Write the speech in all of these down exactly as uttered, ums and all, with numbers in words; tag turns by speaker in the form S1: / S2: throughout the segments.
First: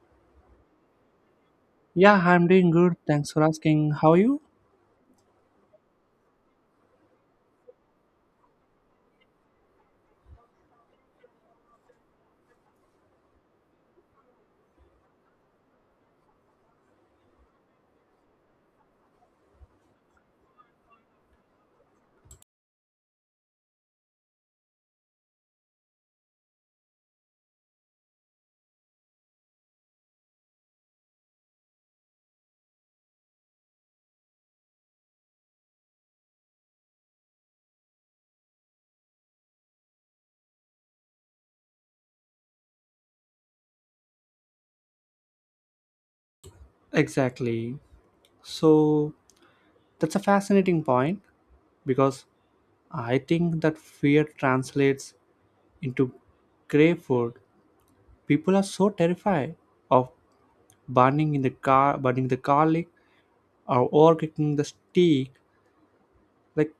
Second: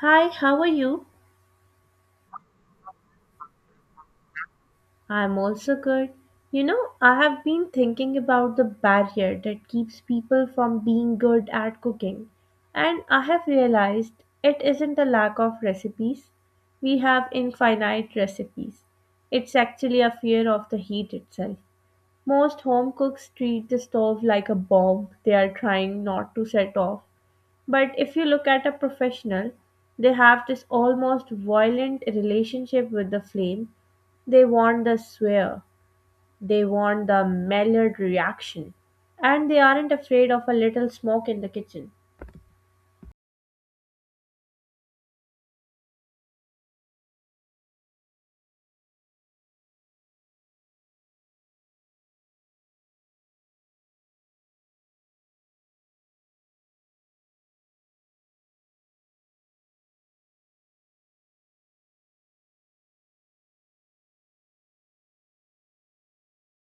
S1: Hi, how are you?
S2: Yeah, I'm doing good. Thanks for asking. How are you?
S1: I'm also good. You know, I have been thinking about the barrier that keeps people from being good at cooking, and I have realized it isn't a lack of recipes. We have infinite recipes. It's actually a fear of the heat itself. Most home cooks treat the stove like a bomb they are trying not to set off. But if you look at a professional, they have this almost violent relationship with the flame. They want the swear, they want the Maillard reaction, and they aren't afraid of a little smoke in the kitchen.
S2: Exactly. So that's a fascinating point because I think that fear translates into grave food. People are so terrified of burning in the car, burning the garlic, or overcooking the steak, like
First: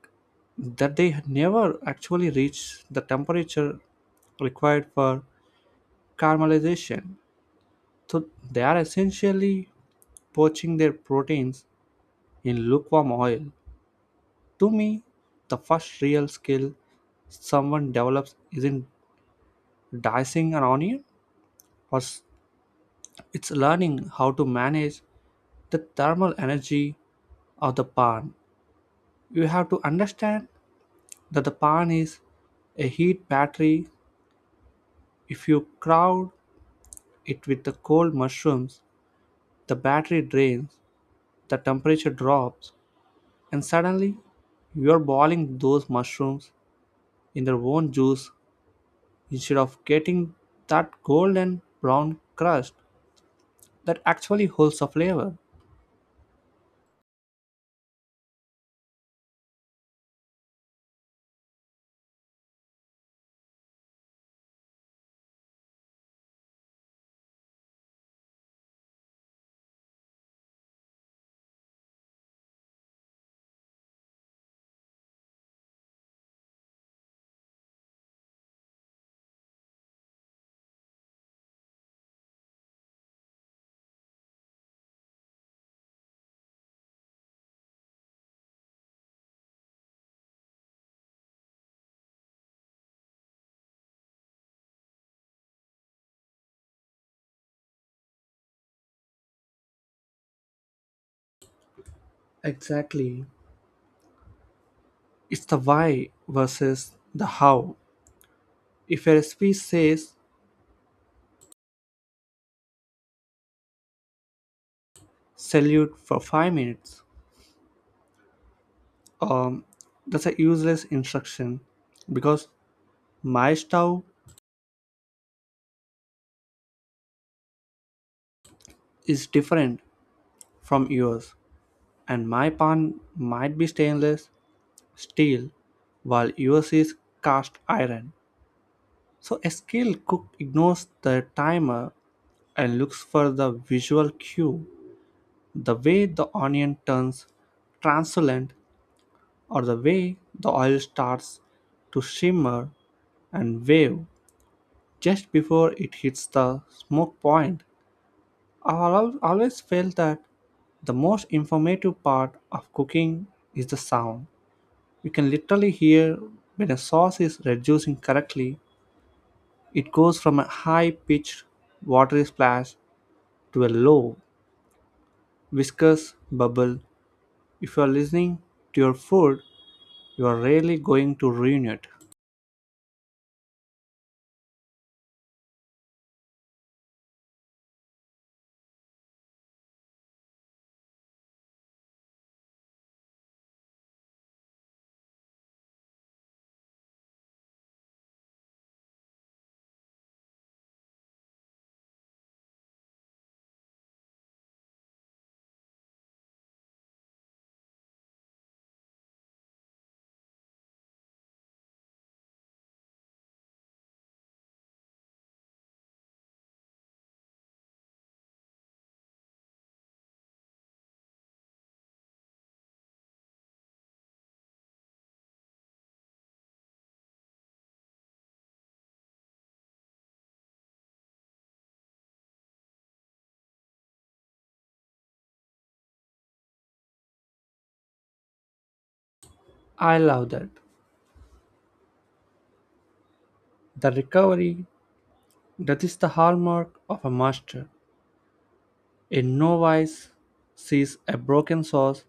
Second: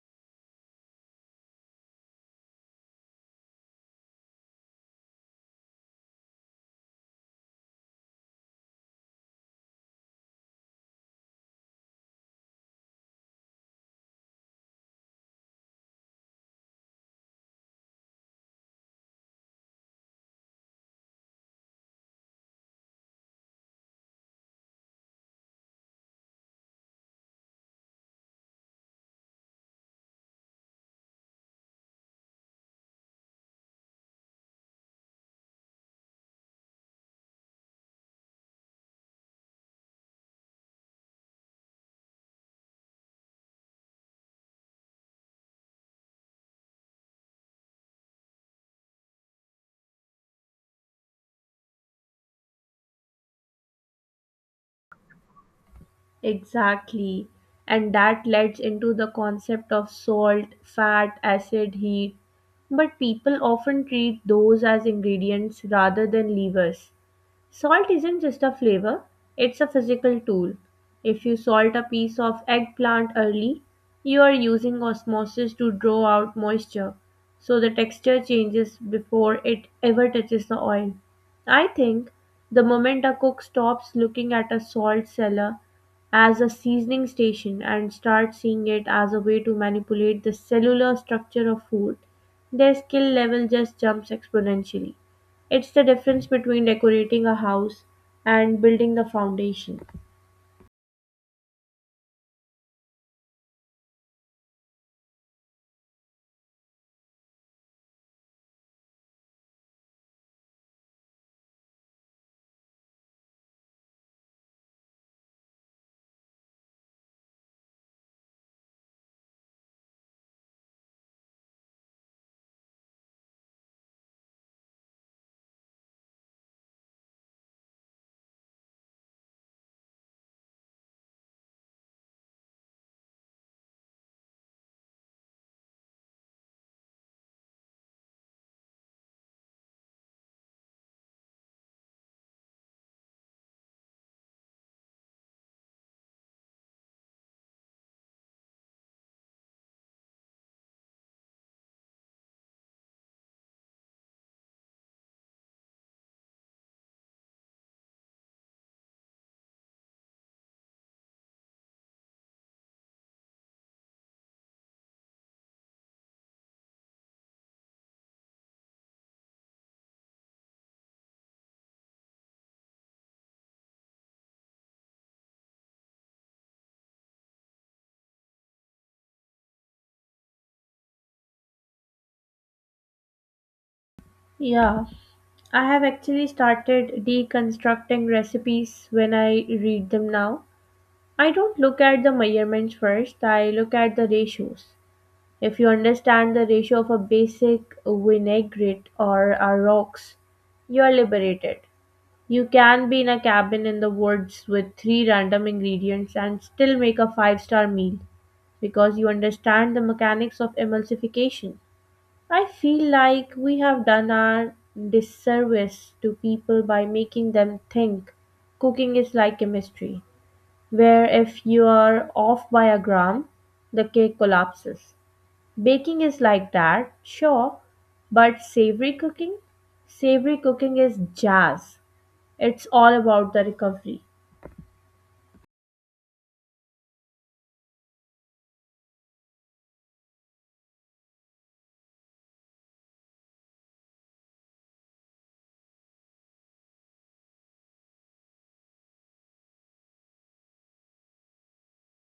S2: that they never actually reach the temperature required for caramelization. So they are essentially poaching their proteins in lukewarm oil. To me, the first real skill someone develops isn't dicing an onion, but it's learning how to manage the thermal energy of the pan. You have to understand that the pan is a heat battery. If you crowd it with the cold mushrooms, the battery drains, the temperature drops, and suddenly you are boiling those mushrooms in their own juice instead of getting that golden brown crust that actually holds the flavor.
S1: Exactly. And that leads into the concept of salt, fat, acid, heat. But people often treat those as ingredients rather than levers. Salt isn't just a flavor, it's a physical tool. If you salt a piece of eggplant early, you are using osmosis to draw out moisture, so the texture changes before it ever touches the oil. I think the moment a cook stops looking at a salt cellar as a seasoning station and starts seeing it as a way to manipulate the cellular structure of food, their skill level just jumps exponentially. It's the difference between decorating a house and building the foundation.
S2: Exactly. It's the why versus the how. If a recipe says salute for five minutes, um, that's a useless instruction because my stove is different from yours and my pan might be stainless steel while yours is cast iron. So a skilled cook ignores the timer and looks for the visual cue, the way the onion turns translucent or the way the oil starts to shimmer and wave just before it hits the smoke point. I al- always felt that the most informative part of cooking is the sound. You can literally hear when a sauce is reducing correctly. It goes from a high pitched watery splash to a low, viscous bubble. If you're listening to your food, you're really going to ruin it.
S1: Yeah, I have actually started deconstructing recipes when I read them now. I don't look at the measurements first, I look at the ratios. If you understand the ratio of a basic vinaigrette or a rocks, you are liberated. You can be in a cabin in the woods with three random ingredients and still make a five star meal because you understand the mechanics of emulsification. I feel like we have done our disservice to people by making them think cooking is like chemistry, where if you are off by a gram, the cake collapses. Baking is like that, sure, but savory cooking? Savory cooking is jazz. It's all about the recovery.
S2: I love that. The recovery, that is the hallmark of a master. A novice sees a broken sauce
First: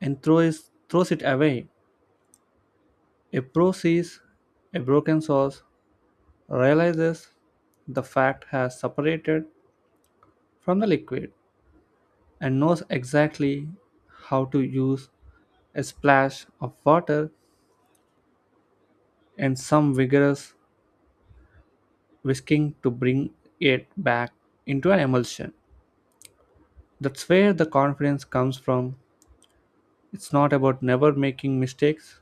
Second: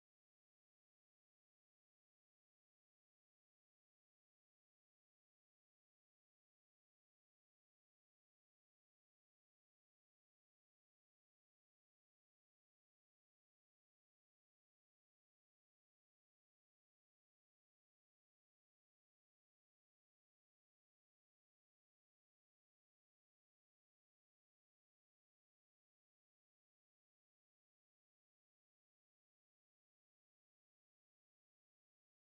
S2: and throws, throws it away. A pro sees a broken sauce, realizes the fat has separated from the liquid, and knows exactly how to use a splash of water and some vigorous whisking to bring it back into an emulsion. That's where the confidence comes from. It's not about never making mistakes,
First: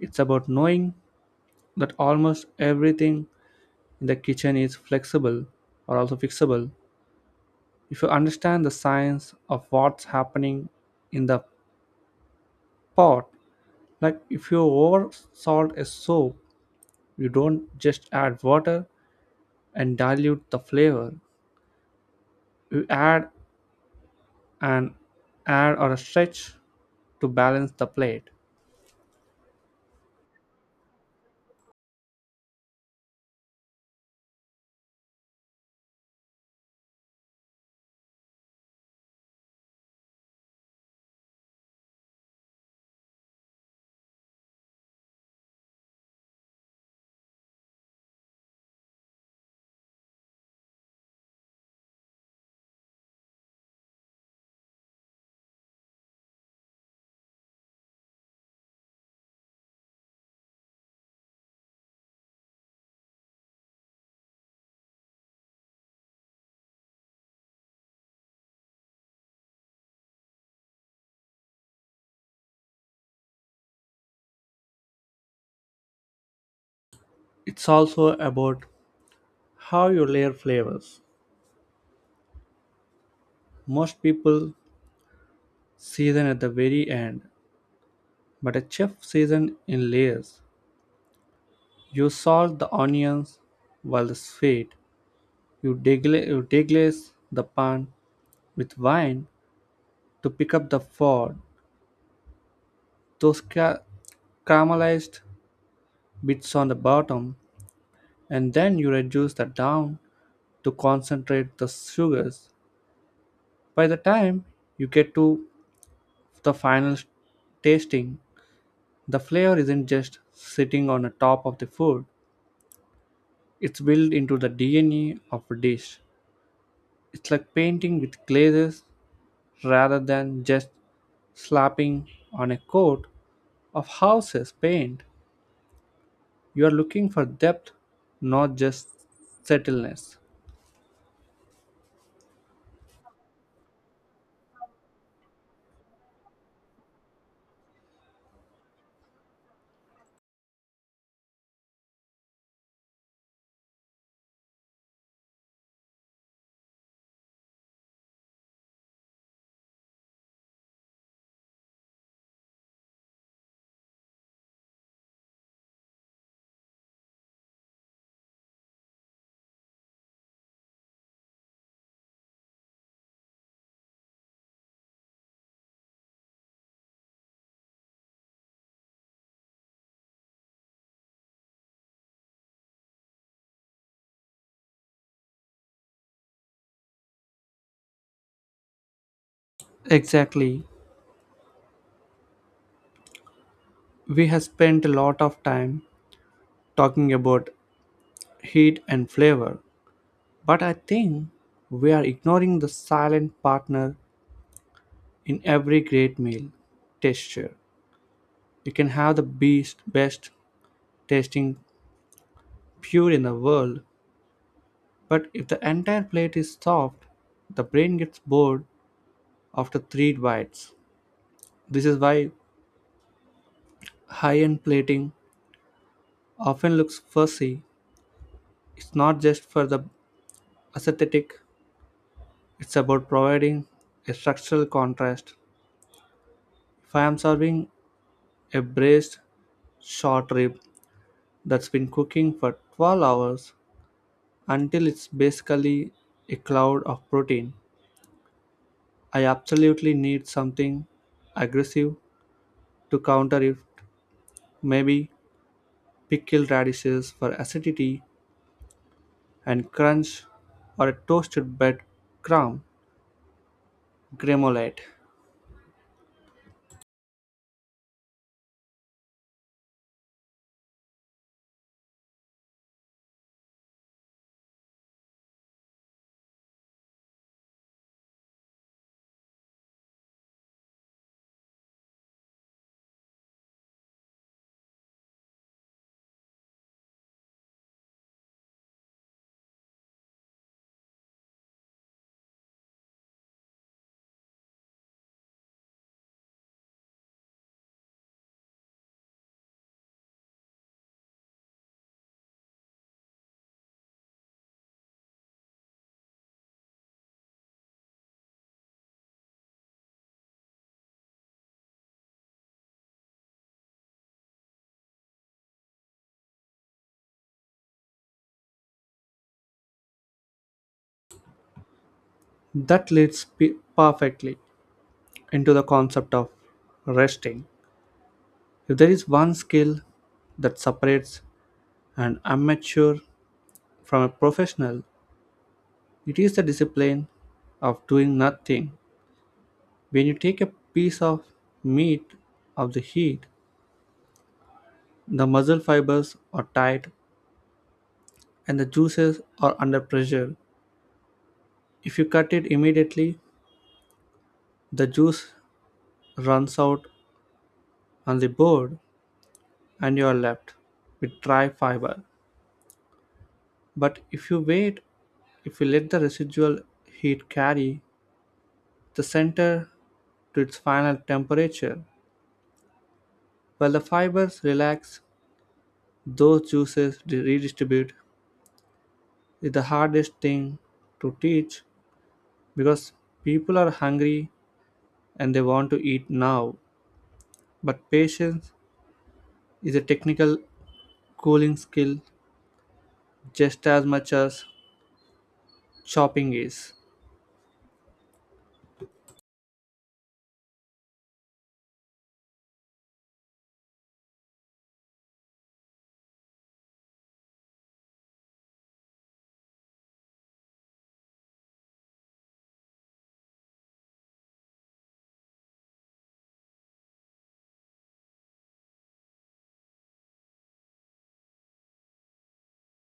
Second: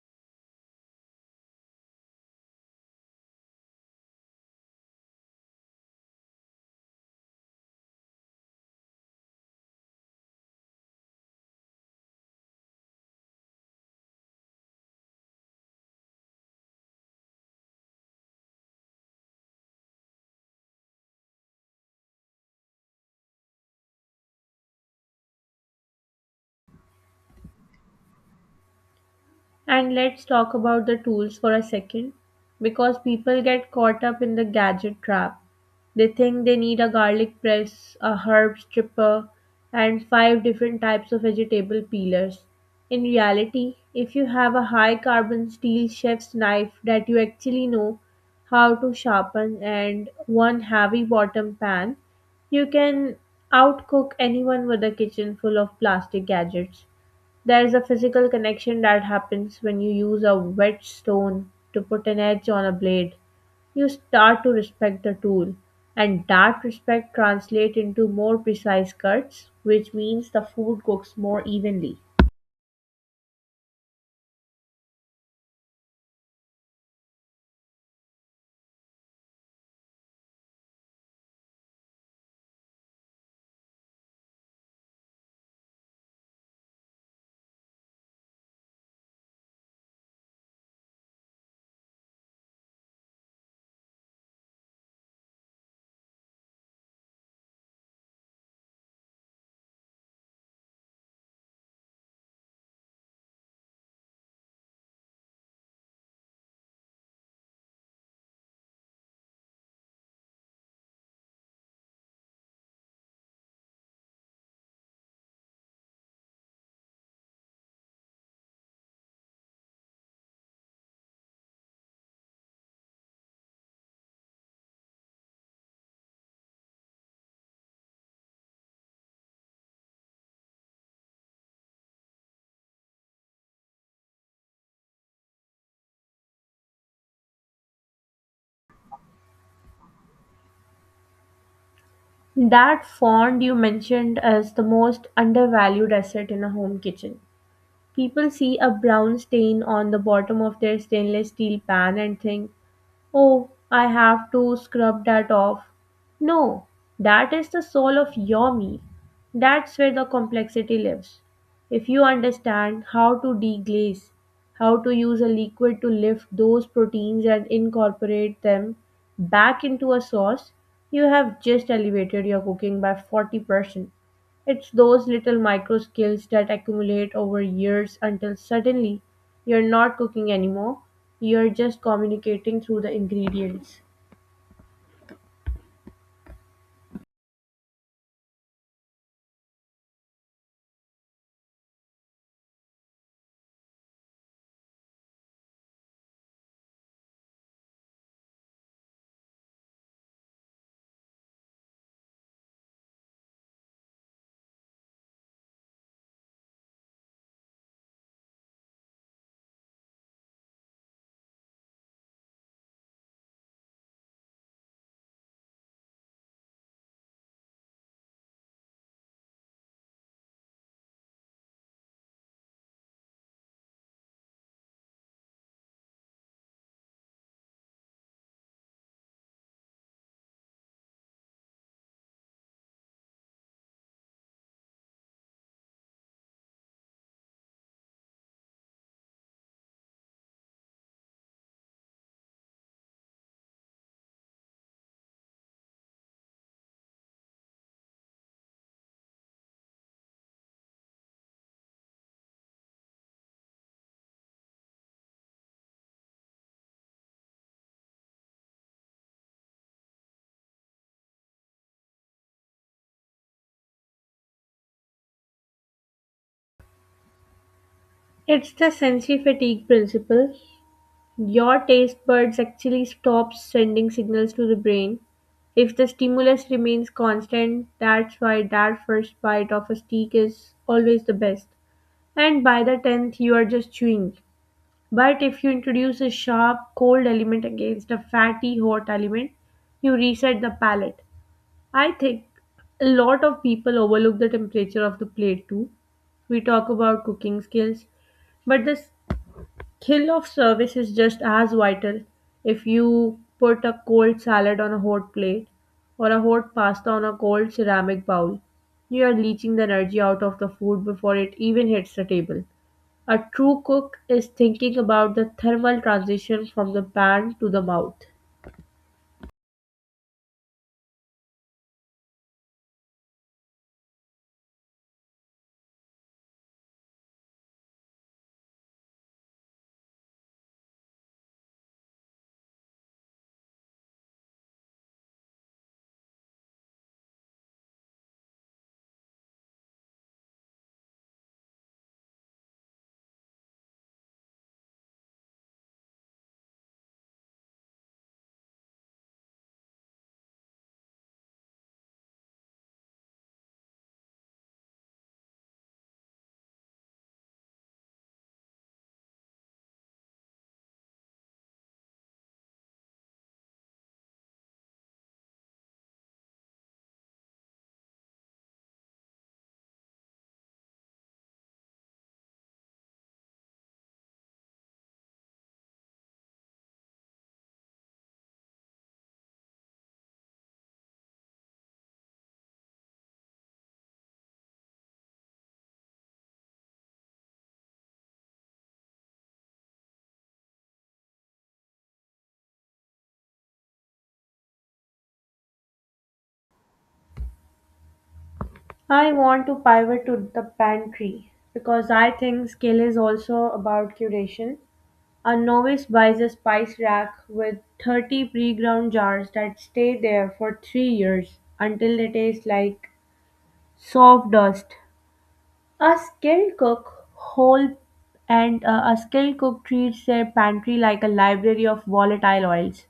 S2: it's about knowing that almost everything in the kitchen is flexible or also fixable. If you understand the science of what's happening in the pot, like if you over salt a soap, you don't just add water and dilute the flavor, you add an add or a stretch to balance the plate.
S1: And let's talk about the tools for a second because people get caught up in the gadget trap. They think they need a garlic press, a herb stripper, and five different types of vegetable peelers. In reality, if you have a high carbon steel chef's knife that you actually know how to sharpen and one heavy bottom pan, you can outcook anyone with a kitchen full of plastic gadgets. There's a physical connection that happens when you use a whetstone to put an edge on a blade. You start to respect the tool, and that respect translates into more precise cuts, which means the food cooks more evenly.
S2: It's also about how you layer flavors. Most people season at the very end, but a chef seasons in layers. You salt the onions while the sweet. You, degla- you deglaze the pan with wine to pick up the fog. Those ca- caramelized bits on the bottom, and then you reduce the down to concentrate the sugars. By the time you get to the final s- tasting, the flavor isn't just sitting on the top of the food, it's built into the D N A of a dish. It's like painting with glazes rather than just slapping on a coat of houses paint. You are looking for depth, not just subtleness.
S1: That fond you mentioned is the most undervalued asset in a home kitchen. People see a brown stain on the bottom of their stainless steel pan and think, oh, I have to scrub that off. No, that is the soul of your me. That's where the complexity lives. If you understand how to deglaze, how to use a liquid to lift those proteins and incorporate them back into a sauce, you have just elevated your cooking by forty percent. It's those little micro skills that accumulate over years until suddenly you're not cooking anymore, you're just communicating through the ingredients.
S2: Exactly. We have spent a lot of time talking about heat and flavor, but I think we are ignoring the silent partner in every great meal texture. You can have the beast, best tasting pure in the world, but if the entire plate is soft, the brain gets bored after three bites. This is why high end plating often looks fussy. It's not just for the aesthetic, it's about providing a structural contrast. If I am serving a braised short rib that's been cooking for twelve hours until it's basically a cloud of protein. I absolutely need something aggressive to counter it. Maybe pickled radishes for acidity and crunch, or a toasted bread crumb gremolate.
S1: It's the sensory fatigue principle. Your taste buds actually stop sending signals to the brain. If the stimulus remains constant, that's why that first bite of a steak is always the best. And by the tenth, you are just chewing. But if you introduce a sharp, cold element against a fatty, hot element, you reset the palate. I think a lot of people overlook the temperature of the plate too. We talk about cooking skills, but the skill of service is just as vital. If you put a cold salad on a hot plate or a hot pasta on a cold ceramic bowl, you are leaching the energy out of the food before it even hits the table. A true cook is thinking about the thermal transition from the pan to the mouth.
S2: That leads pe- perfectly into the concept of resting. If there is one skill that separates an amateur from a professional, it is the discipline of doing nothing. When you take a piece of meat of the heat, the muscle fibers are tight and the juices are under pressure. If you cut it immediately, the juice runs out on the board and you are left with dry fiber. But if you wait, if you let the residual heat carry the center to its final temperature, while the fibers relax, those juices redistribute is the hardest thing to teach because people are hungry and they want to eat now. But patience is a technical cooling skill just as much as chopping is.
S1: I want to pivot to the pantry because I think skill is also about curation. A novice buys a spice rack with thirty pre ground jars that stay there for three years until they taste like soft dust. A skilled cook whole and uh, a skilled cook treats their pantry like a library of volatile oils.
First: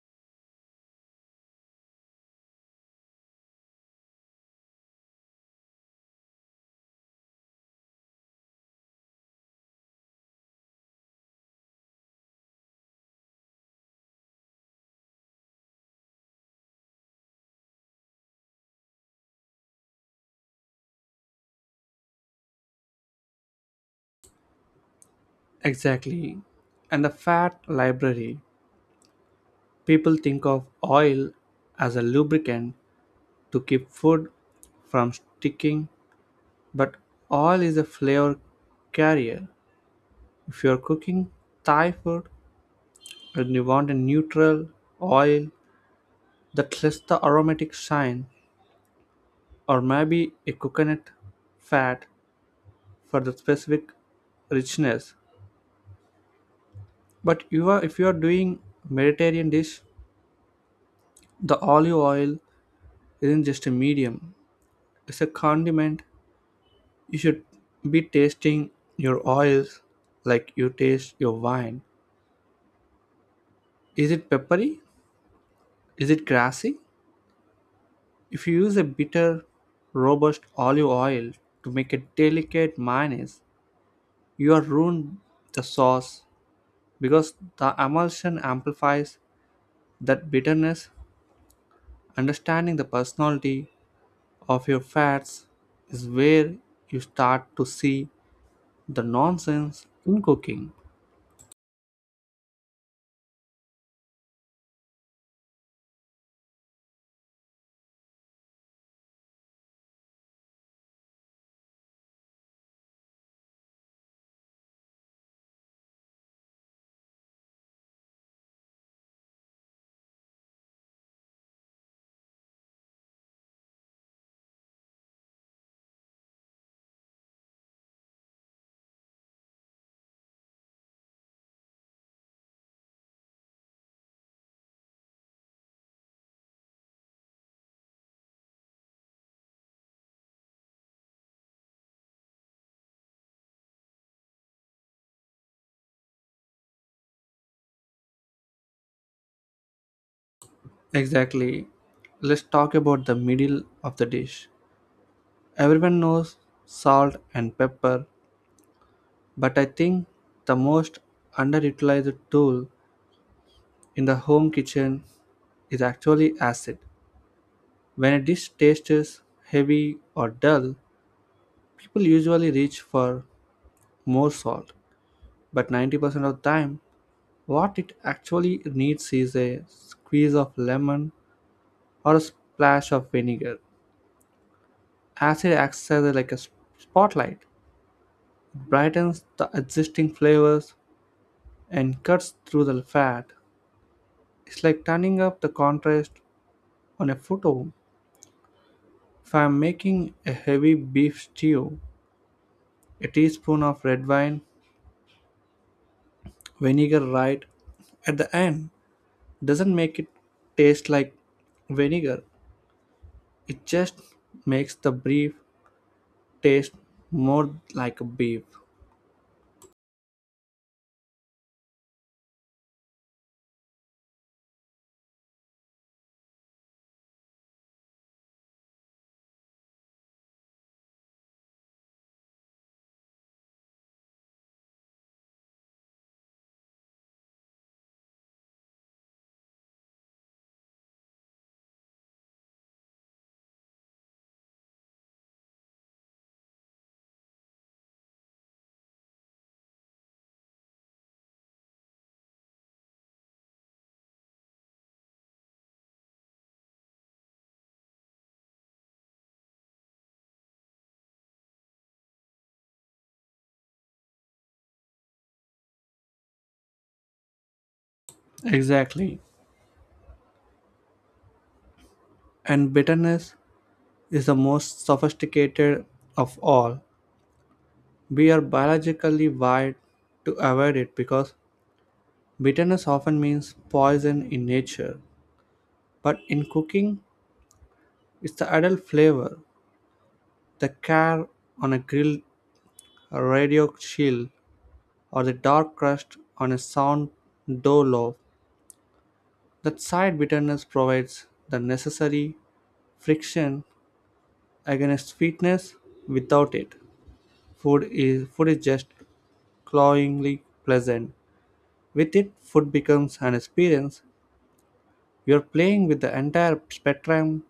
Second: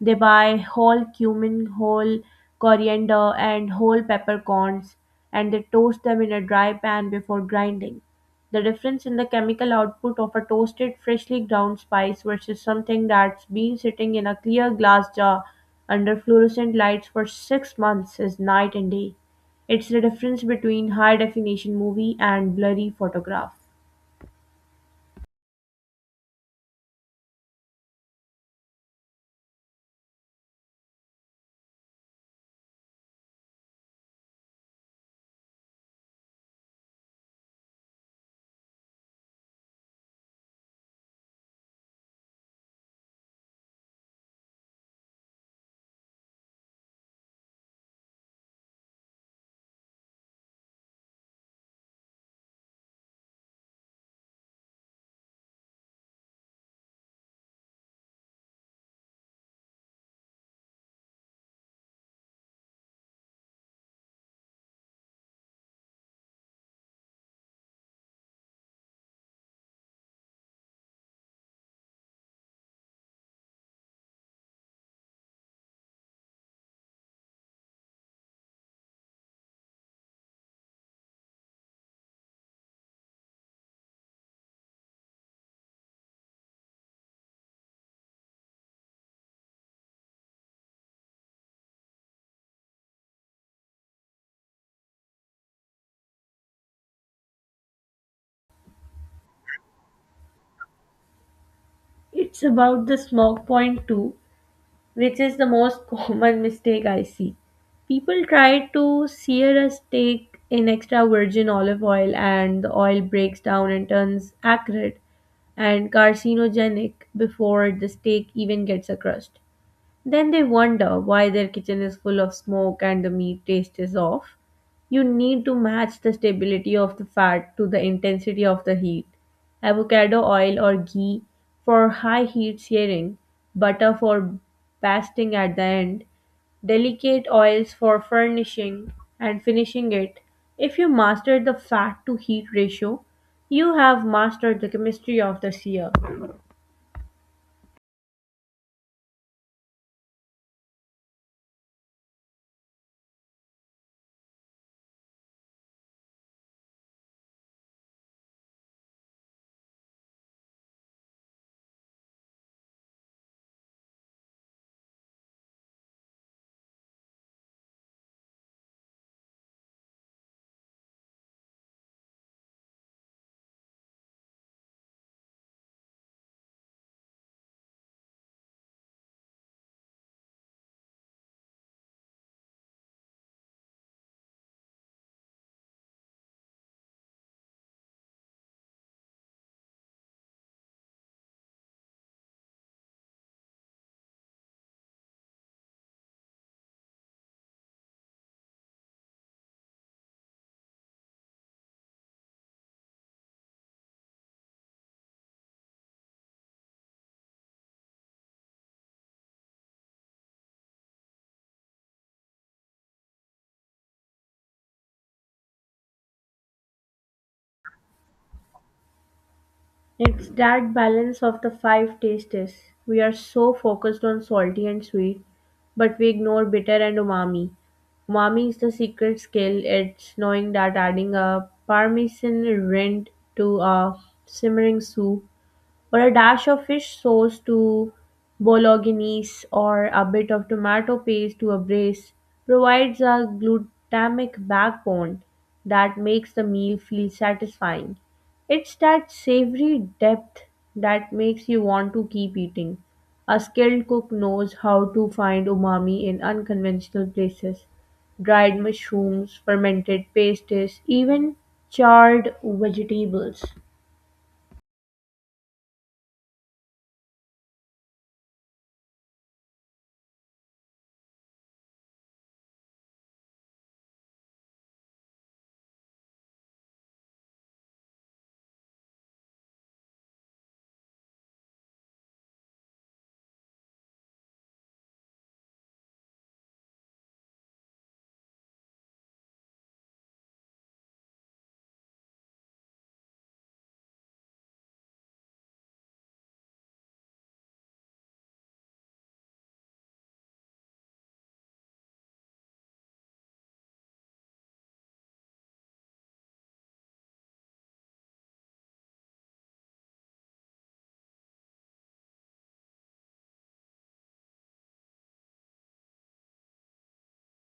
S1: They buy whole cumin, whole coriander, and whole peppercorns, and they toast them in a dry pan before grinding. The difference in the chemical output of a toasted, freshly ground spice versus something that's been sitting in a clear glass jar under fluorescent lights for six months is night and day. It's the difference between high definition movie and blurry photograph.
S2: Exactly. And the fat library. People think of oil as a lubricant to keep food from sticking, but oil is a flavor carrier. If you're cooking Thai food and you want a neutral oil that lets the aromatic shine, or maybe a coconut fat for the specific richness. But you are, if you are doing Mediterranean dish, the olive oil isn't just a medium; it's a condiment. You should be tasting your oils like you taste your wine. Is it peppery? Is it grassy? If you use a bitter, robust olive oil to make a delicate mayonnaise, you are ruined the sauce because the emulsion amplifies that bitterness. Understanding the personality of your fats is where you start to see the nonsense in cooking.
S1: It's about the smoke point too, which is the most common mistake I see. People try to sear a steak in extra virgin olive oil, and the oil breaks down and turns acrid and carcinogenic before the steak even gets a crust. Then they wonder why their kitchen is full of smoke and the meat taste is off. You need to match the stability of the fat to the intensity of the heat. Avocado oil or ghee for high heat searing, butter for basting at the end, delicate oils for furnishing and finishing it. If you master the fat to heat ratio, you have mastered the chemistry of the sear.
S2: Exactly. Let's talk about the middle of the dish. Everyone knows salt and pepper, but I think the most underutilized tool in the home kitchen is actually acid. When a dish tastes heavy or dull, people usually reach for more salt. But ninety percent of the time, what it actually needs is a squeeze of lemon or a splash of vinegar. Acid acts as a- like a s- spotlight, brightens the existing flavors and cuts through the fat. It's like turning up the contrast on a photo. If I'm making a heavy beef stew, a teaspoon of red wine, vinegar right at the end doesn't make it taste like vinegar. It just makes the beef taste more like a beef.
S1: It's that balance of the five tastes. We are so focused on salty and sweet, but we ignore bitter and umami. Umami is the secret skill. It's knowing that adding a parmesan rind to a simmering soup or a dash of fish sauce to bolognese, or a bit of tomato paste to a brace, provides a glutamic backbone that makes the meal feel satisfying. It's that savory depth that makes you want to keep eating. A skilled cook knows how to find umami in unconventional places. Dried mushrooms, fermented pastes, even charred vegetables.
S2: Exactly. And bitterness is the most sophisticated of all. We are biologically wired to avoid it because bitterness often means poison in nature. But in cooking, it's the adult flavor, the char on a grilled radio shield, or the dark crust on a sound dough loaf. That side bitterness provides the necessary friction against sweetness. Without it, food is food is just cloyingly pleasant. With it, food becomes an experience. You are playing with the entire spectrum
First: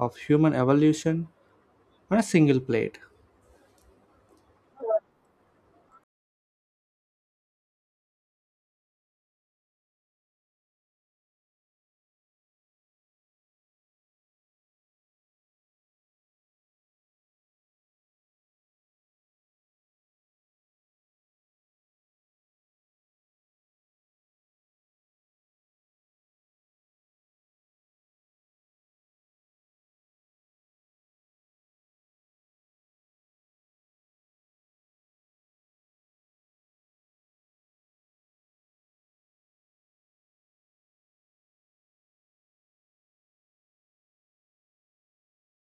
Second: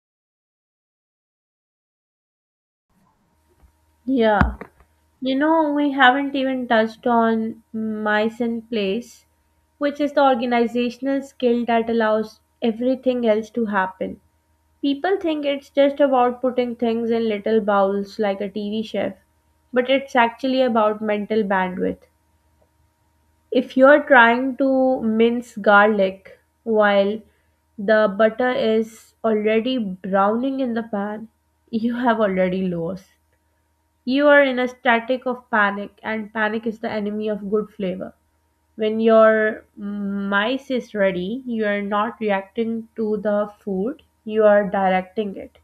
S2: of human evolution on a single plate.
S1: Yeah. You know, we haven't even touched on mice in place, which is the organizational skill that allows everything else to happen. People think it's just about putting things in little bowls like a T V chef, but it's actually about mental bandwidth. If you're trying to mince garlic while the butter is already browning in the pan, you have already lost. You are in a static of panic, and panic is the enemy of good flavor. When your mice is ready, you are not reacting to the food, you are directing it.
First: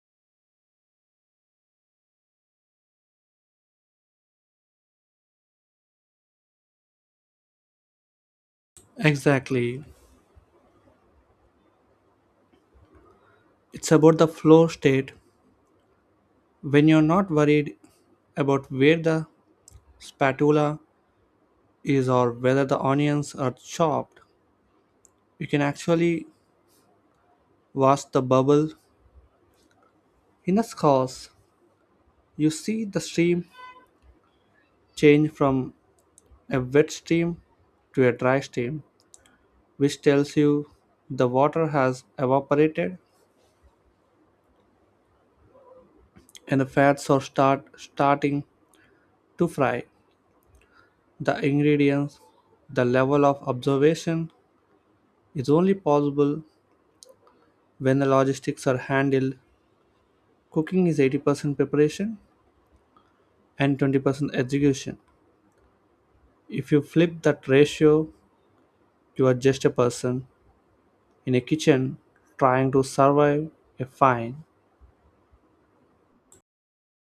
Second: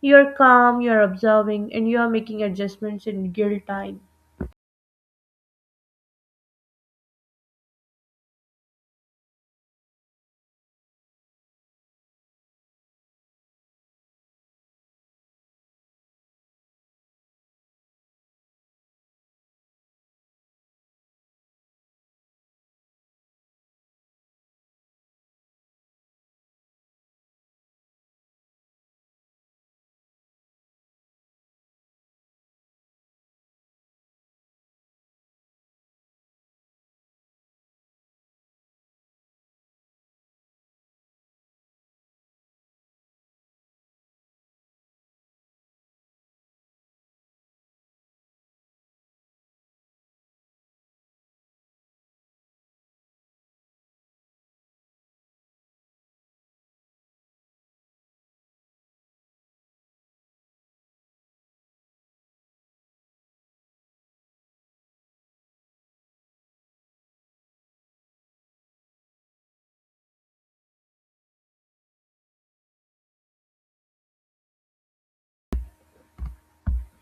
S1: You are calm, you are observing, and you are making adjustments in real time.
S2: Exactly. It's about the flow state when you're not worried about where the spatula is or whether the onions are chopped. You can actually watch the bubble in a sauce. You see the stream change from a wet stream to a dry stream, which tells you the water has evaporated and the fats are start starting to fry. The ingredients, the level of observation is only possible when the logistics are handled. Cooking is eighty percent preparation and twenty percent execution. If you flip that ratio, you are just a person in a kitchen trying to survive a fine.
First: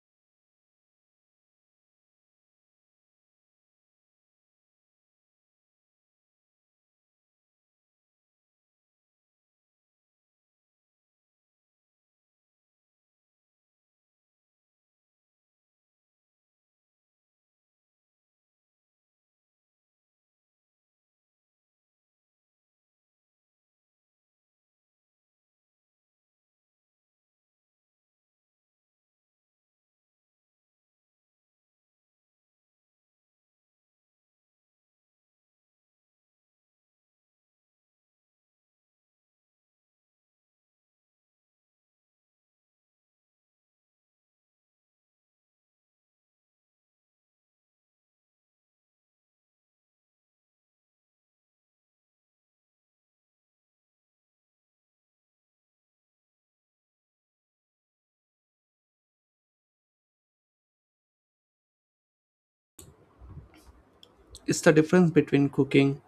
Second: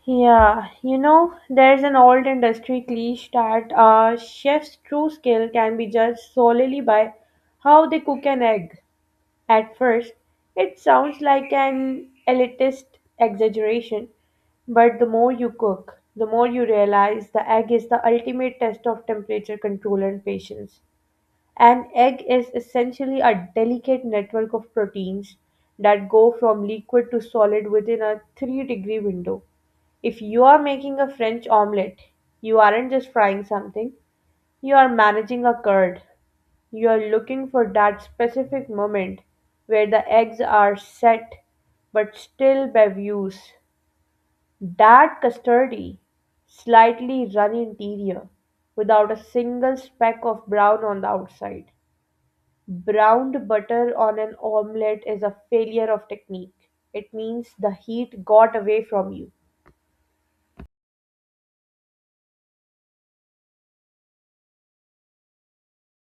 S1: yeah, you know, there's an old industry cliche that a chef's true skill can be judged solely by how they cook an egg. At first, it sounds like an elitist exaggeration, but the more you cook, the more you realize the egg is the ultimate test of temperature control and patience. An egg is essentially a delicate network of proteins that go from liquid to solid within a three degree window. If you are making a French omelette, you aren't just frying something, you are managing a curd. You're looking for that specific moment where the eggs are set but still bevues, that custardy, slightly runny interior without a single speck of brown on the outside. Browned butter on an omelette is a failure of technique. It means the heat got away from you.
S2: It's the difference between cooking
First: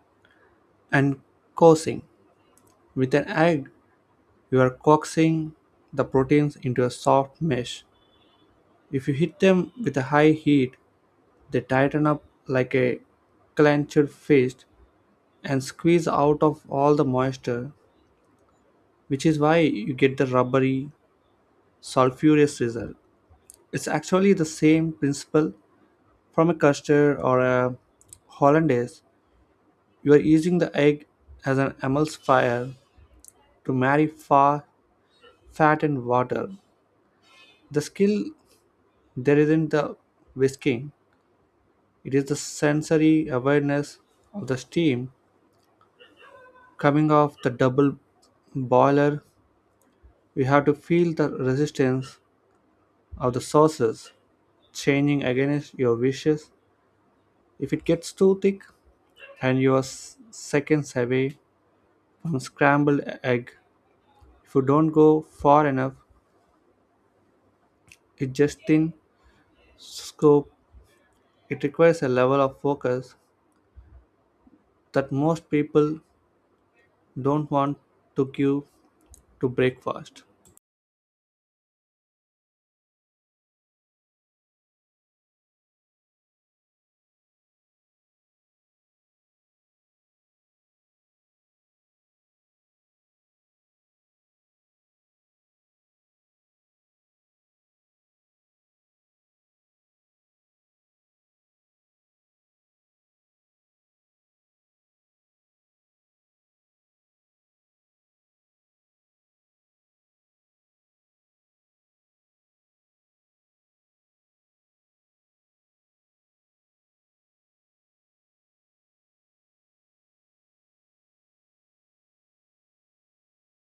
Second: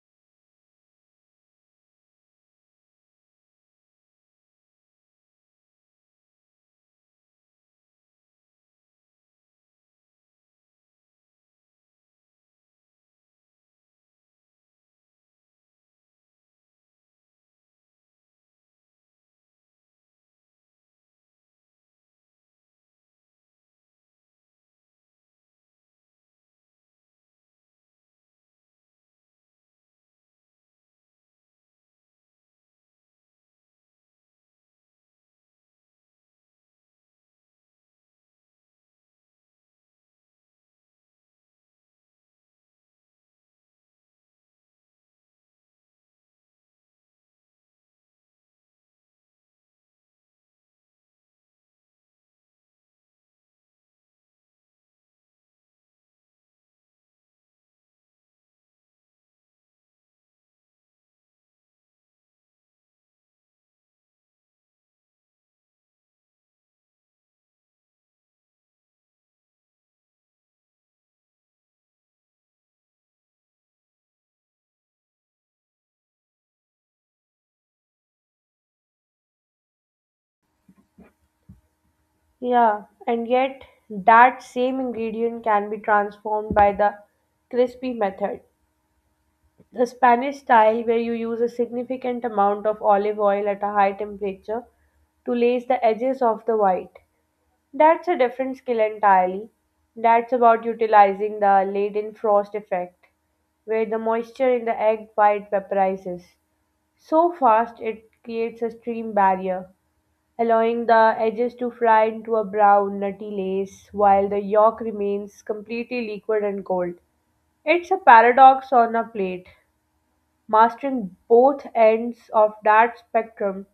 S2: and coaxing. With an egg, you are coaxing the proteins into a soft mesh. If you hit them with a high heat, they tighten up like a clenched fist and squeeze out of all the moisture, which is why you get the rubbery, sulfurous result. It's actually the same principle from a custard or a hollandaise. You are using the egg as an emulsifier to marry fa- fat and water. The skill there isn't the whisking, it is the sensory awareness of the steam coming off the double boiler. You have to feel the resistance of the sauces changing against your wishes. If it gets too thick and you are s- seconds away from scrambled egg, if you don't go far enough, it just thin scope. It requires a level of focus that most people don't want to give to breakfast.
S1: Yeah, and yet that same ingredient can be transformed by the crispy method. The Spanish style, where you use a significant amount of olive oil at a high temperature to lace the edges of the white. That's a different skill entirely. That's about utilizing the laden frost effect, where the moisture in the egg white vaporizes so fast it creates a stream barrier, allowing the edges to fry into a brown, nutty lace while the yolk remains completely liquid and cold. It's a paradox on a plate. Mastering both ends of that spectrum,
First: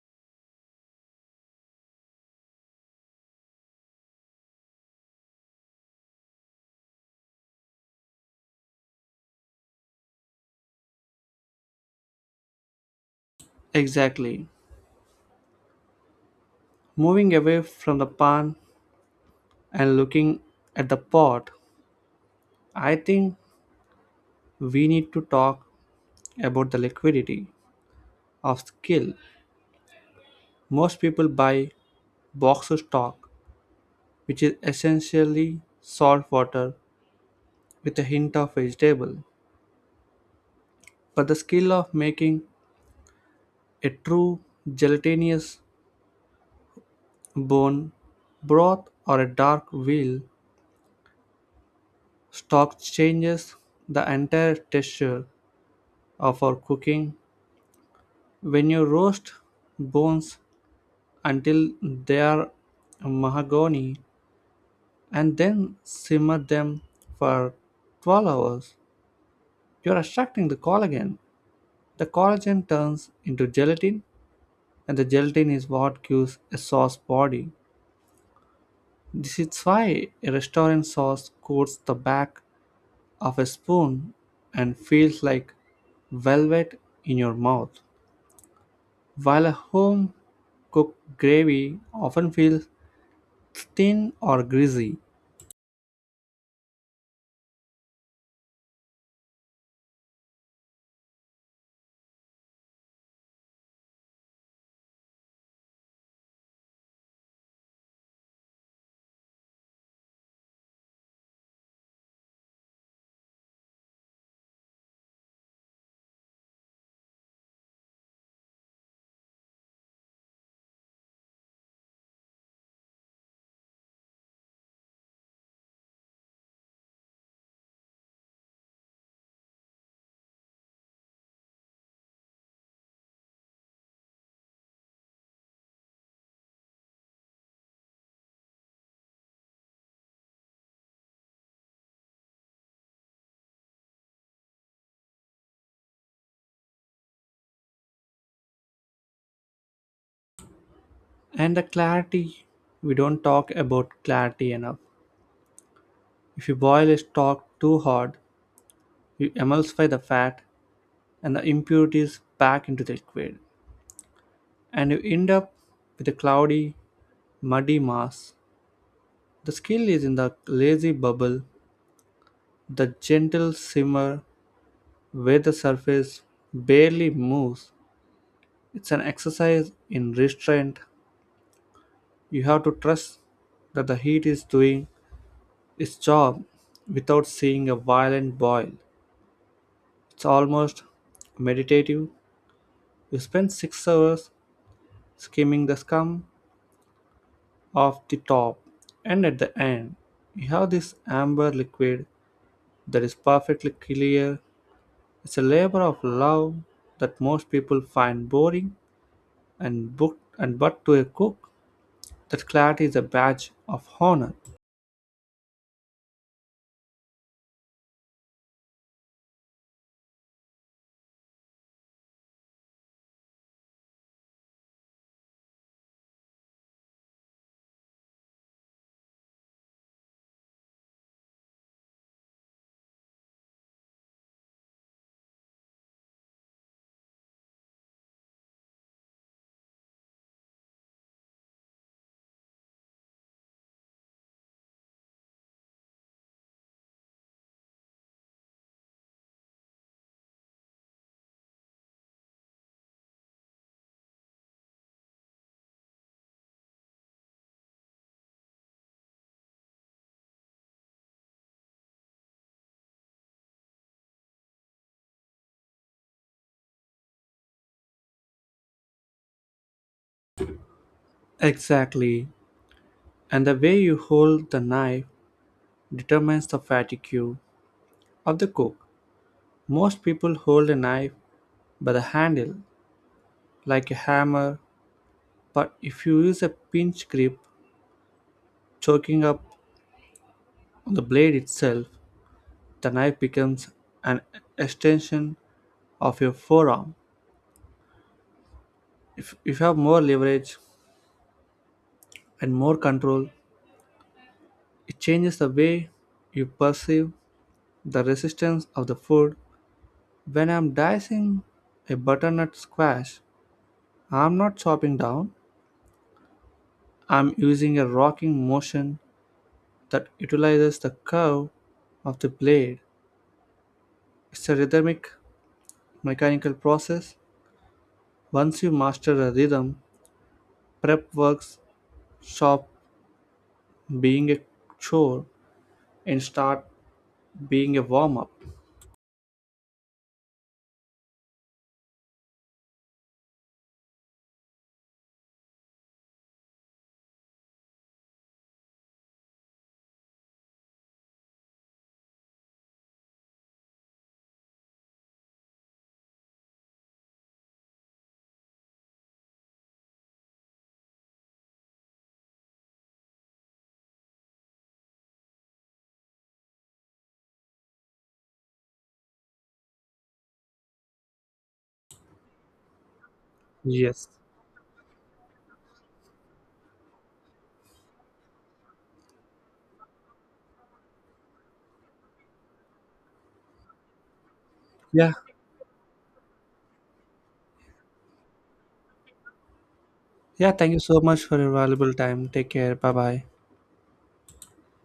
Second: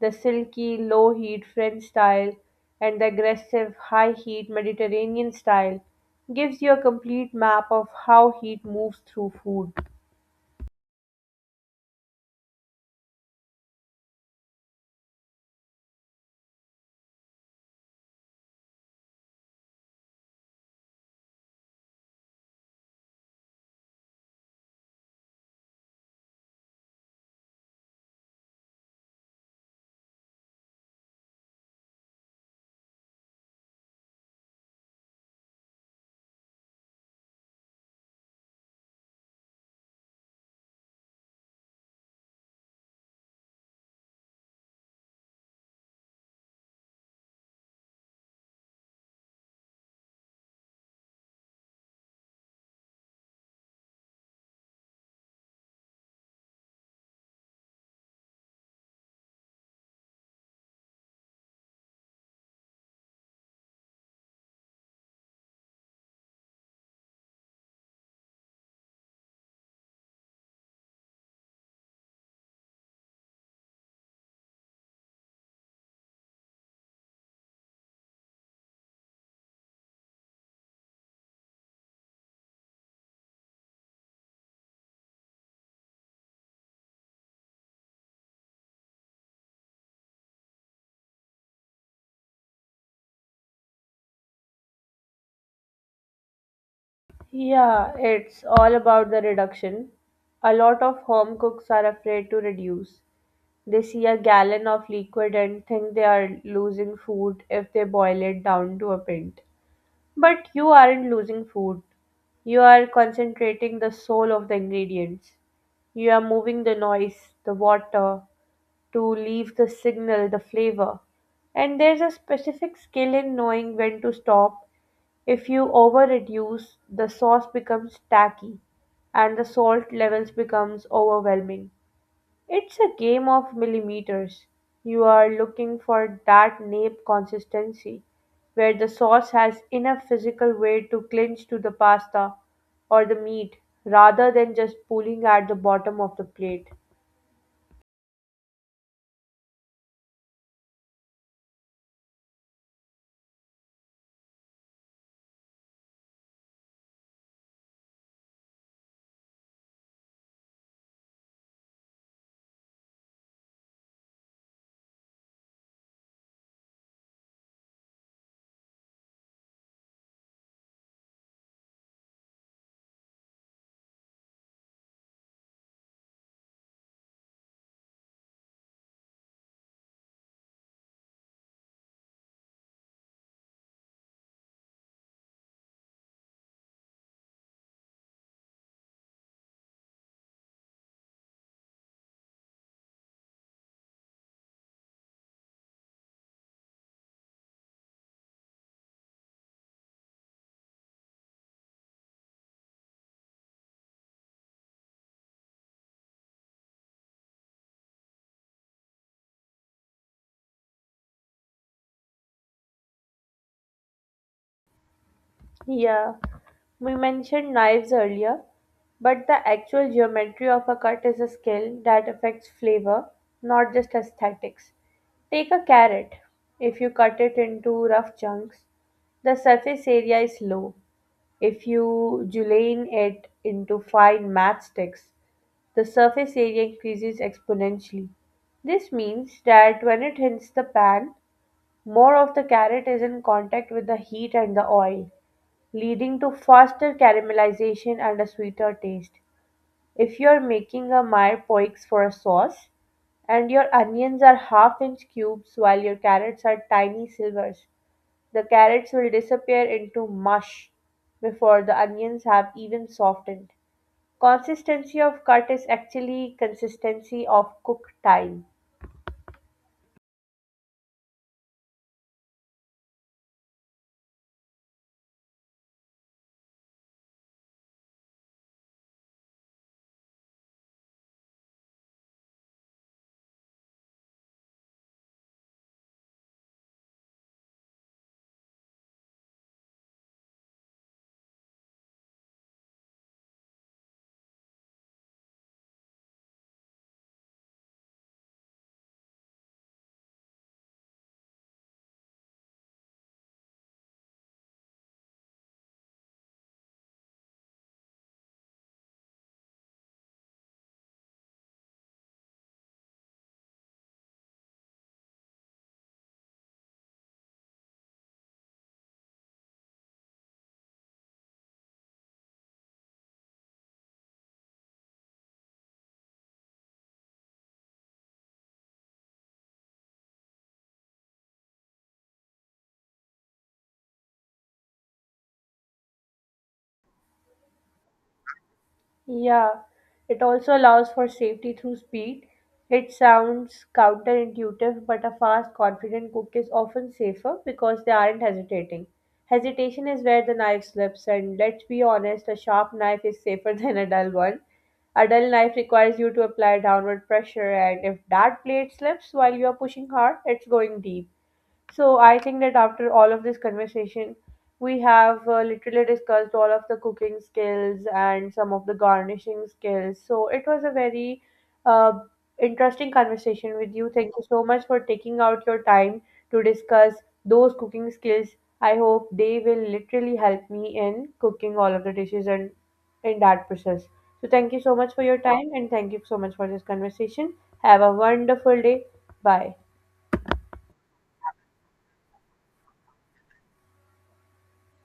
S1: the silky, low-heat French style and the aggressive, high-heat Mediterranean style, gives you a complete map of how heat moves through food.
S2: Exactly. Moving away from the pan and looking at the pot, I think we need to talk about the liquidity of skill. Most people buy boxer stock, which is essentially salt water with a hint of vegetable. But the skill of making a true gelatinous bone broth or a dark veal stock changes the entire texture of our cooking. When you roast bones until they are mahogany and then simmer them for twelve hours, you are extracting the collagen. The collagen turns into gelatin, and the gelatin is what gives a sauce body. This is why a restaurant sauce coats the back of a spoon and feels like velvet in your mouth, while a home cooked gravy often feels thin or greasy.
S1: Yeah, it's all about the reduction. A lot of home cooks are afraid to reduce. They see a gallon of liquid and think they are losing food if they boil it down to a pint. But you aren't losing food. You are concentrating the soul of the ingredients. You are moving the noise, the water, to leave the signal, the flavor. And there's a specific skill in knowing when to stop. If you over reduce, the sauce becomes tacky and the salt levels becomes overwhelming. It's a game of millimeters. You are looking for that nape consistency where the sauce has enough physical weight to clinch to the pasta or the meat rather than just pulling at the bottom of the plate.
S2: And the clarity, we don't talk about clarity enough. If you boil a stock too hard, you emulsify the fat and the impurities back into the liquid and you end up with a cloudy, muddy mass. The skill is in the lazy bubble, the gentle simmer where the surface barely moves. It's an exercise in restraint. You have to trust that the heat is doing its job without seeing a violent boil. It's almost meditative. You spend six hours skimming the scum off the top, and at the end, you have this amber liquid that is perfectly clear. It's a labor of love that most people find boring and book and but to a cook, that clarity is a badge of honor.
S1: Yeah, we mentioned knives earlier, but the actual geometry of a cut is a skill that affects flavor, not just aesthetics. Take a carrot. If you cut it into rough chunks, the surface area is low. If you Julienne it into fine matchsticks, the surface area increases exponentially. This means that when it hits the pan, more of the carrot is in contact with the heat and the oil, leading to faster caramelization and a sweeter taste. If you're making a Meyer for a sauce, and your onions are half inch cubes while your carrots are tiny silvers. The carrots will disappear into mush before the onions have even softened. Consistency of cut is actually consistency of cook time.
S2: Exactly. And the way you hold the knife determines the fatigue of the cook. Most people hold a knife by the handle like a hammer, but if you use a pinch grip, choking up on the blade itself, the knife becomes an extension of your forearm. If, if you have more leverage and more control, it changes the way you perceive the resistance of the food. When I'm dicing a butternut squash, I'm not chopping down, I'm using a rocking motion that utilizes the curve of the blade. It's a rhythmic mechanical process. Once you master the rhythm, prep works stop being a chore and start being a warm up.
S1: Yeah, it also allows for safety through speed. It sounds counterintuitive, but a fast, confident cook is often safer because they aren't hesitating. Hesitation is where the knife slips, and let's be honest, a sharp knife is safer than a dull one. A dull knife requires you to apply downward pressure, and if that blade slips while you are pushing hard, it's going deep. So I think that after all of this conversation, we have uh, literally discussed all of the cooking skills and some of the garnishing skills. So it was a very uh, interesting conversation with you.
S2: Yes.
S1: Thank you so much for taking out your time to discuss those cooking skills. I hope they will literally help me in cooking all of the dishes and in that process. So thank you so much for
S2: Yeah.
S1: your time and thank you so much for this conversation. Have a wonderful day. Bye.
S2: Yeah, thank you so much for your valuable time. Take care. Bye bye.